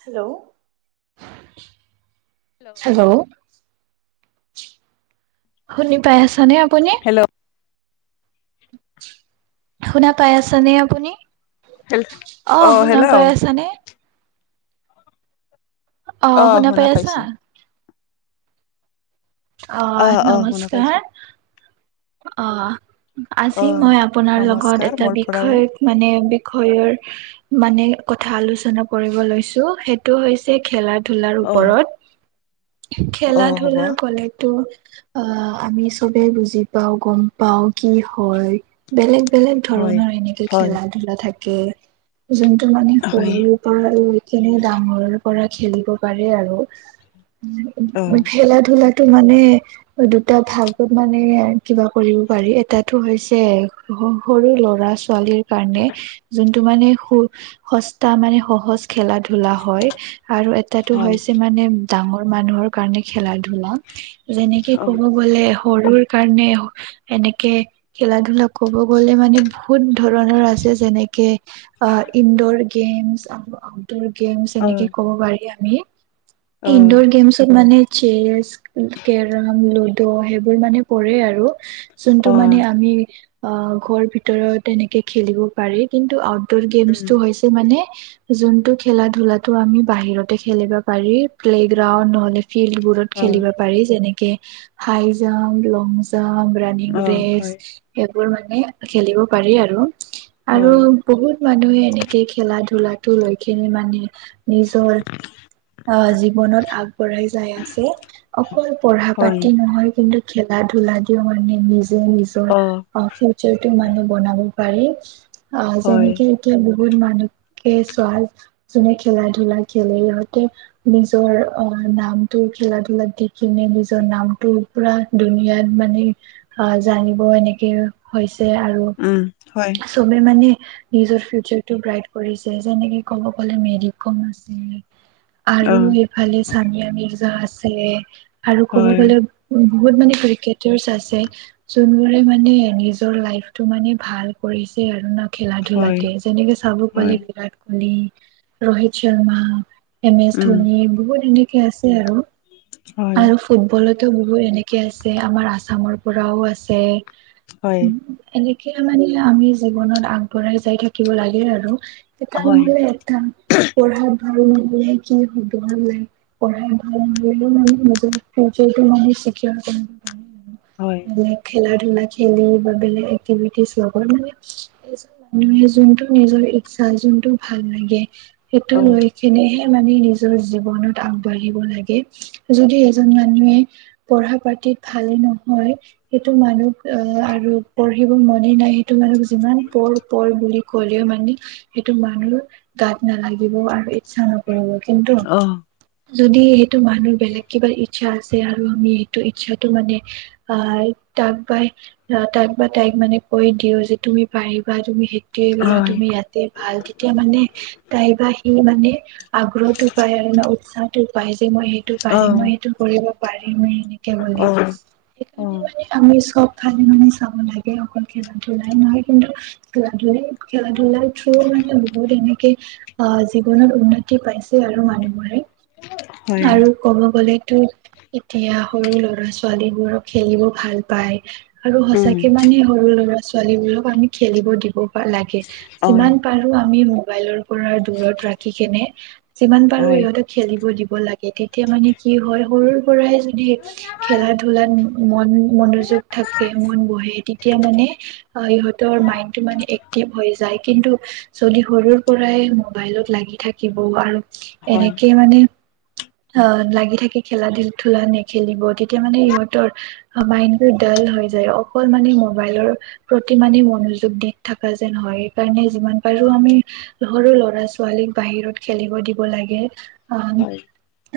Hello. Hello. শুনি পাই আছেনে আপুনি? শুনা পাই আছানে আপুনি? হেল্ল' অ' শুনা পাই আছানে? অ' শুনা পাই আছা? অ' নমস্কাৰ। অ'। অ আজি মই আপোনাৰ লগত নমস্কাৰ এটা মোৰ পৰাও বিষয় মানে বিষয়ৰ মানে ক কথা আলোচনা কৰিব লৈছোঁ সেইটো হৈছে খেলা ধুলাৰ অ ওপৰত। অ খেলা হ'ব ধূলা কলেতো আ, আমি চবেই বুজি পাও গ'ম পাও কি হয়, বেলেগ বেলেগ হয় ধৰণৰ এনেকে হয় খেলা ধুলা থাকে। কে যোনটো মানে হয় সৰুৰেপৰা লৈকেনে ডাঙৰ পৰা খেলিব পাৰে আৰু অ খেলা ধূলা টো মানে দুটা ভাগত মানে কিবা কৰিব পাৰি। এটাতো হৈছে সৰু ল'ৰা ছোৱালীৰ কাৰণে যোনটো মানে স-সস্তা মানে সহজ খেলা ধূলা হয় আৰু এটাতো হয় হৈছে মানে ডাঙৰ মানুহৰ কাৰণে খেলা ধূলা যেনেকে অ ক'ব গলে সৰুৰ কাৰণে এনেকে খেলা ধূলা ক'ব গ'লে মানে বহুত ধৰণৰ আছে যেনেকে অ' ইনডৰছ গেমছ আৰু আউটডোৰ গেমছ অ এনেকে ক'ব পাৰি আমি। অ ইনডৰছ গেমছত মানে চেচ, কেৰম, লুডো সেইবোৰ মানে পৰে আৰু। যোনটো অ মানে আমি অ' ঘৰ ভিতৰত এনেকে খেলিব পাৰি। কিন্তু আ [unintelligible] উম গেমছটো হৈছে মানে যোনটো খেলা ধোলাতো আমি বাহিৰতে খেলিবা পাৰি। প্লেগ্ৰাউড হ'লে ফিল্ডবোৰত অ খেলিব পাৰি যেনেকে high jump, long jump running অ ৰেচ হয় সেইবোৰ মানে খেলিব পাৰি আৰু। আৰু হয় বহুত মানুহে এনেকে খেলা ধুলাটো লৈ কেনে মানে নিজৰ অহ জীৱনত আগবঢ়াই যায় আছে। অকল পঢ়া হয় পাতি নহয় কিন্তু খেলা ধুলা দিও মানে নিজ যে নিজৰ অ আ ফিউচাৰটো মানে বনাব পাৰি। আহ হয় যেনেকে এতিয়া বহুত মানুহকে [unintelligible] যোনে খেলা ধূলা খেলে ইহঁতে নিজৰ অ' নামটো খেলা ধূলা দি কিনে নিজৰ নামটোৰ পুৰা ধুনিয়াত মানে অ', জানিব এনেকে হৈছে আৰু উম হয় চবে মানে নিজৰ ফিউচাৰটো ব্ৰাইট কৰিছে। যেনেকে ক'ব গ'লে মেৰীকম আছে। অ আৰু এইফালে চানিয়া মিৰ্জা আছে আৰু ক'ব হয় গ'লে উম বহুত মানে ক্ৰিকেটাৰছ আছে। যোনবোৰে মানে নিজৰ লাইটো মানে ভাল কৰিছে আৰু খেলা হয় ধূলাতে। যেনেকে চাব গ'লে হয় Virat Kohli, Rohit Sharma M S um Dhoni বহুত এনেকে আছে আৰু। হয় আৰু ফুটবলত বহুত এনেকে আছে আমাৰ আসামৰ পৰাও আছে। হয় এনে কে মানে আমি জীৱনত আগবঢ়াই যায় থাকিব লাগে আৰু। এটা হয় নহ'লে এটা পঢ়াত ভাল নহ'লে কি হ'ব হয়নে নাই! পঢ়াত ভাল নহ'লে মানে নিজৰ ফিউচা এইটো মই হে চিকিউৰ কৰিম হয় বেলেগ খেলা ধূলা খেলি বা বেলেগ এক্টিভিটিজ লগত লাগে। এজন মানুহে যোনটো নিজৰ ইচ্ছা যোনটো ভাল লাগে সেইটো অ লৈ কেনে হে মানে নিজৰ জীৱনত আগবাঢ়িব লাগে। যদি এজন মানুহে পঢ়া পাতি তিত ভালে নহয়। সেইটো মানুহ আহ আৰু পঢ়িব মনেই নাই সেইটো মানুহক যিমান পঢ় পঢ় বুলি ক'লেও মানে সেইটো মানুহ গাত নালাগিব আৰু ইচ্ছা নক নকৰিব। কিন্তু অ যদি সেইটো মানুহ বেলেগ কিবা ইচ্ছা আছে আৰু আমি সেইটো ইচ্ছাটো মানে আহ তাক বা তাক বা তাইক মানে কৰি দিওঁ যে তুমি পাৰিবা তুমি সেই ইয়াতে কৰা হয় তুমি ইয়াতে ভাল। তেতিয়া মানে তাই বা সি মানে আগ্ৰহটো পায় আৰু ন উৎসাহ পায়। মই সেইটো অ পাৰিম মই সেইটো কৰিব পাৰিমেই এনেকে বুলি। অ অ সেইকাৰণে মানে আমি চব ফালে মানে চাব লাগে অকল খেলা ধূলাই নহয়। কিন্তু [unintelligible] খেলা ধূলাটো মানে বহুত এনে কে অহ জীৱনত উন্নতি পাইছে আৰু মানুহবোৰে। হয় আৰু ক'ব গ'লে এতিয়া সৰু ল'ৰা ছোৱালীবোৰক খেলিব ভাল পায়। আৰু সঁচাকে মানে সৰু ল'ৰা ছোৱালীবোৰক আমি খেলিব দিব বা লাগে। যিমান পাৰো আমি মোবাইলৰ পৰা দূৰত ৰাখি কেনে যিমান পাৰো ইহঁতক খেলিব দিব লাগে। তেতিয়া মানে কি হয় সৰুৰ পৰাই যদি খেলা ধূলাত মন-মনো থাকে মন বহে। তেতিয়া মানে অ' ইহঁতৰ মাইণ্ডটো মানে এক্টিভ হৈ যায়। কিন্তু যদি সৰুৰ পৰাই মোবাইলত লাগি থাকিব আৰু এনেকে মানে অ', লাগি থাকি খেলা ধূলা নেখেলিব তেতিয়া মানে ইহঁতৰ মাইণ্ড ডাল হৈ যায়। অকল মানে মোবাইলৰ প্ৰতি মানে মনোযোগ দি থকা যেন হয়। সেইকাৰণে যিমান পাৰো আমি সৰু ল'ৰা ছোৱালীক বাহিৰত খেলিব দিব লাগে। [unintelligible]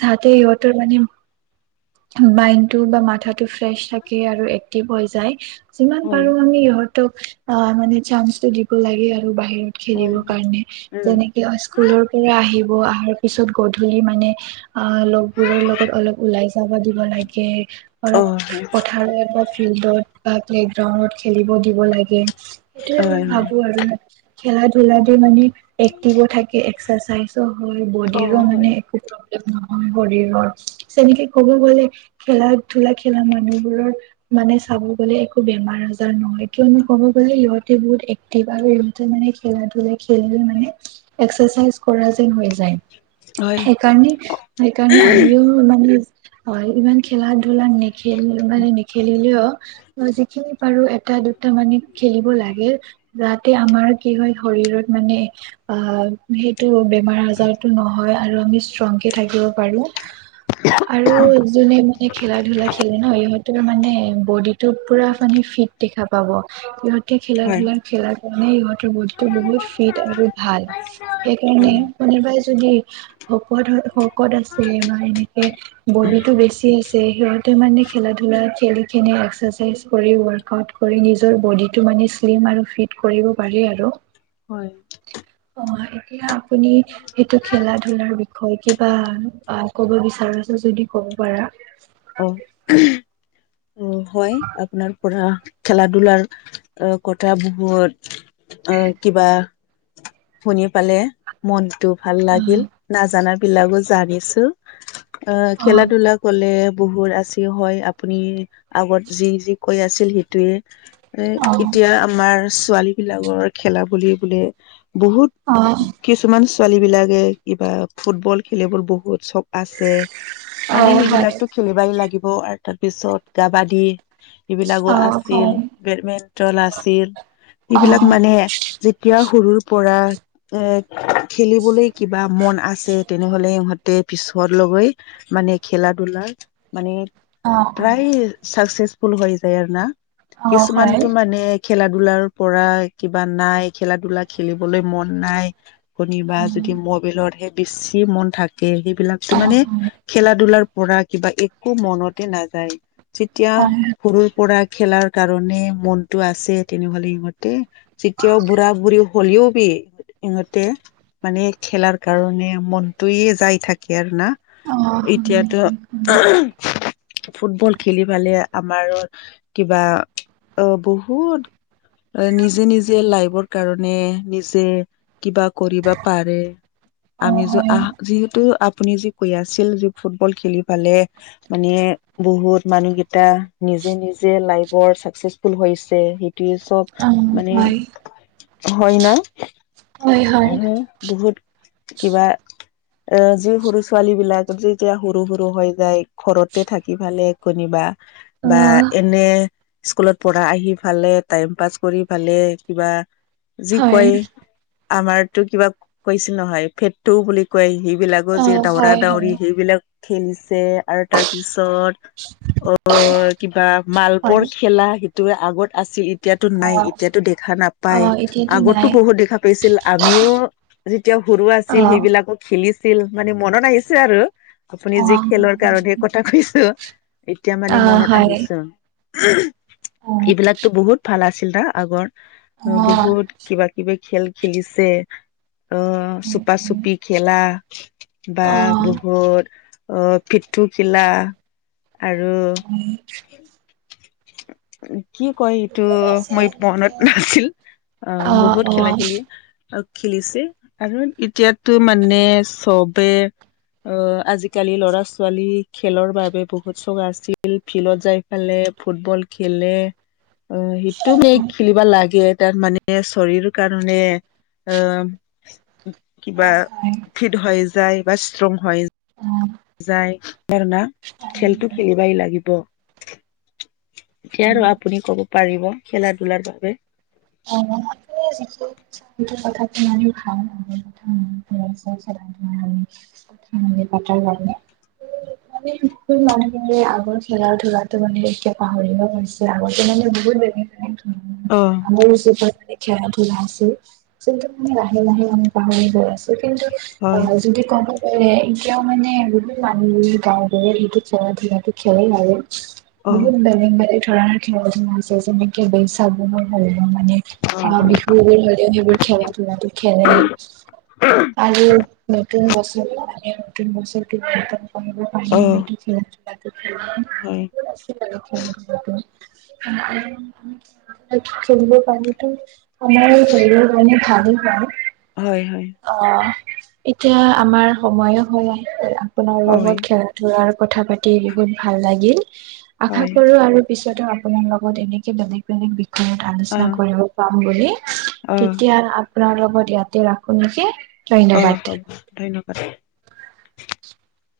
যাতে সিহঁতৰ মানে, মাইণ্ডটো বা মাথাটো ফ্ৰেছ [unintelligible] আৰু এক্টিভ হৈ যায়, যিমান পাৰো আমি ইহঁত [unintelligible] অ' মানে চান্সটো দিব লাগে বাহিৰত খেলিবৰ কাৰণে, তেনেকে স্কুলৰ পৰা আহি [unintelligible] অহাৰ পিছত গধূলি মানে অ' লগবোৰৰ লগত অলপ ওলাই চাব দিব লাগে অলপ ধাৰত বা ফিল্ডত বা প্লেগ্ৰাউণ্ডত খেলিব দিব লাগে। সেইটোয়ে মই ভাবো আৰু। খেলা ধূলা দি মানে এক্টিভ থাকে এক্সাৰচাইজো হয় বডিৰো মানে একো নহয় শৰীৰৰ তেনেকে ক'ব গ'লে খেলা ধূলা খেলা মানুহ বোৰৰ মানে চাব গ'লে একো বেমাৰ আজাৰ নহয় কিয়নো ক'ব গ'লে সিঁহত [unintelligible] এক্টিভ আৰু সিঁহতে মানে খেলা ধূলা খেলি মানে এক্সচাইজ কৰা [unintelligible] হৈ যায়। হয় সেইকাৰণে সেইকাৰণে আমিও মানে হয় ইমান খেলা ধূলা নেক মানে নিখেলিলে অ' যিখিনি পাৰো এটা দুটা মানে খেলিব লাগে যাতে আমাৰ কি হয় শৰ শৰীৰত মানে অ' সেইটো বে [unintelligible] আজাৰতো নহয় আৰু আমি ষ্ট্ৰংকে থাকিব পাৰো। আৰু জোনে মানে খেলা ধূলা খেলে সিঁহতৰ মানে বডিটো পুৰা মানে ফিট দেখা পাব, সিহ খেলা হয় ধূলাৰ খেলাৰ কাৰণে ইহঁতৰ বডিটো বহুত ফিট আৰু ভাল, সেইকাৰণে হয় [unintelligible] যদি শকত হয় শকত আছে বা এনেকে বডিটো বেছি [unintelligible] সিহঁতে মানে খেলা ধূলা খেলখিনে এক্সাৰচাইজ কৰি ৱৰ্কআউট কৰি নিজৰ বডিটো মানে শ্লিম আৰু ফিট কৰিব পাৰি আৰু। হয়। অ' এতিয়া আপুনি এইটো খেলা ধূলাৰ বিষয়ে কি [unintelligible] বা ক'ব বিচাৰিছোঁ যদি ক'ব পাৰা। অ', অ', হয় আপোনাৰ পৰা খেলা ধূলাৰ কথা বহুত অ' কিবা শুনি পালে মনটো ভাল অ', লাগিল, নাজানাৰ বিলাকো জানিছোঁ, অ' খেলা ধূলা ক'লে বহুৰ আছে হয় আপুনি আগত যি যি কৈ আছিল সেইটোয়ে। এ অ', এতিয়া আমাৰ ছোৱালীবিলাকৰ খেলা বুলি ক'লে বহুত হয়, কিছুমান ছোৱালীবিলাকে কিবা ফুটবল খেলিবলৈ বহুত চক আছে, মানে অ', হয়। সেইবিলাকতো খেলিবই লাগিব আৰু তাৰপিছত কাবাডী এইবিলাকো অ', অ', অ', আছিল বেডমিন্টন আছিল। সেইবিলাক হয়, মানে যেতিয়া সৰুৰ পৰা এ খেলিবলৈ কিবা মন আছে তেনেহ'লে ইহঁতে পিছলগৈ মানে খেলা ধূলাৰ মানে, অ', প্ৰায় চাকচেচ [unintelligible] হৈ যায় আৰু না, অ', হয়। হয়, কিছুমানটো মানে খেলা ধূলাৰ পৰা কিবা নাই খেলা ধূলা খেলিবলৈ মন নাই। শুনিবা যদি মোবিলতহে বেছি মন থাকে সেইবিলাকতো মানে খেলা ধূলাৰ পৰা কিবা একো মনতে নাযায়, যেতিয়া অ', সৰুৰ পৰা খেলাৰ কাৰণে মনটো আছে তেনেহ'লে ইহঁতে যেতিয়াও বুঢ়া বুঢ়ী [unintelligible] ইহঁতে মানে খেলাৰ কাৰণে মনটোয়ে যাই থাকে আৰু না। অ', হয়, এতিয়াতো ফুটবল খেলি পালে আমাৰো কিবা অ' বহুত, নিজে নিজে লাইভৰ কাৰণে নিজে কিবা কৰিবা পাৰে আমি য আহ যিহেতু আপুনি যে কৈ আছিল যে ফুটবল খেলি ফালে মানে বহুত মানুহগিটা নিজে নিজে লাইৰ চাকচেচফুল সেইটোৱে অ', চব মানে হয়। কই ন হয়, হয়, আৰু বহুত কিবা এ যি সৰু ছোৱালী বিলাক যেতিয়া সৰু সৰু হৈ যায় ঘৰতে থাকি ফালে কণিবা অ', বা এনে স্কুলত পঢ়া আহি ফালে টাইম পাছ কৰি ফালে কিবা যি কয় হয়, আমাৰতো কিবা কৈছে নহয় ফেটটো বুলি কয় সি বিলাকৰ যে অ', দৌৰা হয়, দাউৰি হয়, সেইবিলাক খেল যে আৰু তাৰপিছত অ', কিবা হয়, মালবৰ খেলা আগত আছিল এতিয়াতো নাই অ', এতিয়াতো দেখা নাপাই অ', এতিয়াতো আগতো নাই, বহুত দেখা পাইছিল আমি নিও যেতিয়া সৰু আছিল অ', সেইবিলাকো খেলিছিল মানে মনত আহিছে আৰু আপুনি যি অ', খেলৰ কাৰণহে কথা কৈছো এতিয়া মানে অ', মনত হয়, আহিছোন। অ', অ', হয়, এইবিলাকতো বহুত ভাল আছিল না আগৰ হয়, বহুত কিবা কিবি খেল খেলিছে অ', চুপা চুপি খেলা বা অ', বহুত আহ পিঠুকিলা আৰু হয়। কি কয় এইটো বহুত আছে মই মনত এনেকে, নাছিল অ', বহুত খেলা খেলি খেলিছে আৰু এতিয়াতো মানে চবে অ', আজিকালি ল'ৰা ছোৱালী খেলৰ বাবে বহুত চক আছিল ফিল্ডত যাই ফালে ফুটবল খেলে অ', সেইটো ম খেলিবা লাগে তাৰ মানে শৰীৰ কাৰণে আহ কিবা হয়, হয়। ফিট হৈ যায় বা ষ্ট্ৰং হৈ যায়। যায় কাৰণা খেলতো খেলিবাই লাগিব। এতিয়া আৰু কথাটো আপুনি কব পাৰিব খেলা ধূলাৰ বাবে [unintelligible] কথা খ খাম চ [unintelligible] পাতা প [unintelligible] মানে শ মানুহেৰে আগৰ খেলা ধূলাতো মানে এতিয়া পাহৰিব গৈছে আগতে মানে ল [unintelligible] অহ। আমাৰ যিটোৰ মানে খেলা ধূলা আছে সিটোৰ মানে লাহে লাহে মানে পাহৰি গৈ আছে। কিন্তু হয় অ', যদি কব। এ এতিয়াও মানে গোওত মানুহ গাঁৱৰে সেইটো খেলা ধূলটো খেলেই আৰু। বহুত অ বেলেগ ধৰনে [unintelligible] মানে অ', বিহুবোৰ হ'লেও সেইবোৰ খেলা ধূলা খেলে আৰু নতুন বস্ত নতুন বছৰ অ [unintelligible] [inaudible] হয় চলব পানীটো আমাৰ হল পান ভালে পান। হয়, হয়। এতিয়া আমাৰ সময়ো হয় আহ আপোনাৰ লগত হয় খেলা ধূলাৰ কথা পাতি বহুত ভাল লাগিল আশা হয় কৰো আৰু পিছতো আপোনাৰ লগত এনেকে বেলেগ বেলেগ বিষয়ত অ আলোচনা কৰিব পাম বুলি অ তেতিয়া আপোনাৰ লগত ইয়াতে ৰাখো নেকি। অ', ধন্যবাদ। হ'ব ধন্যবাদ। [inaudible]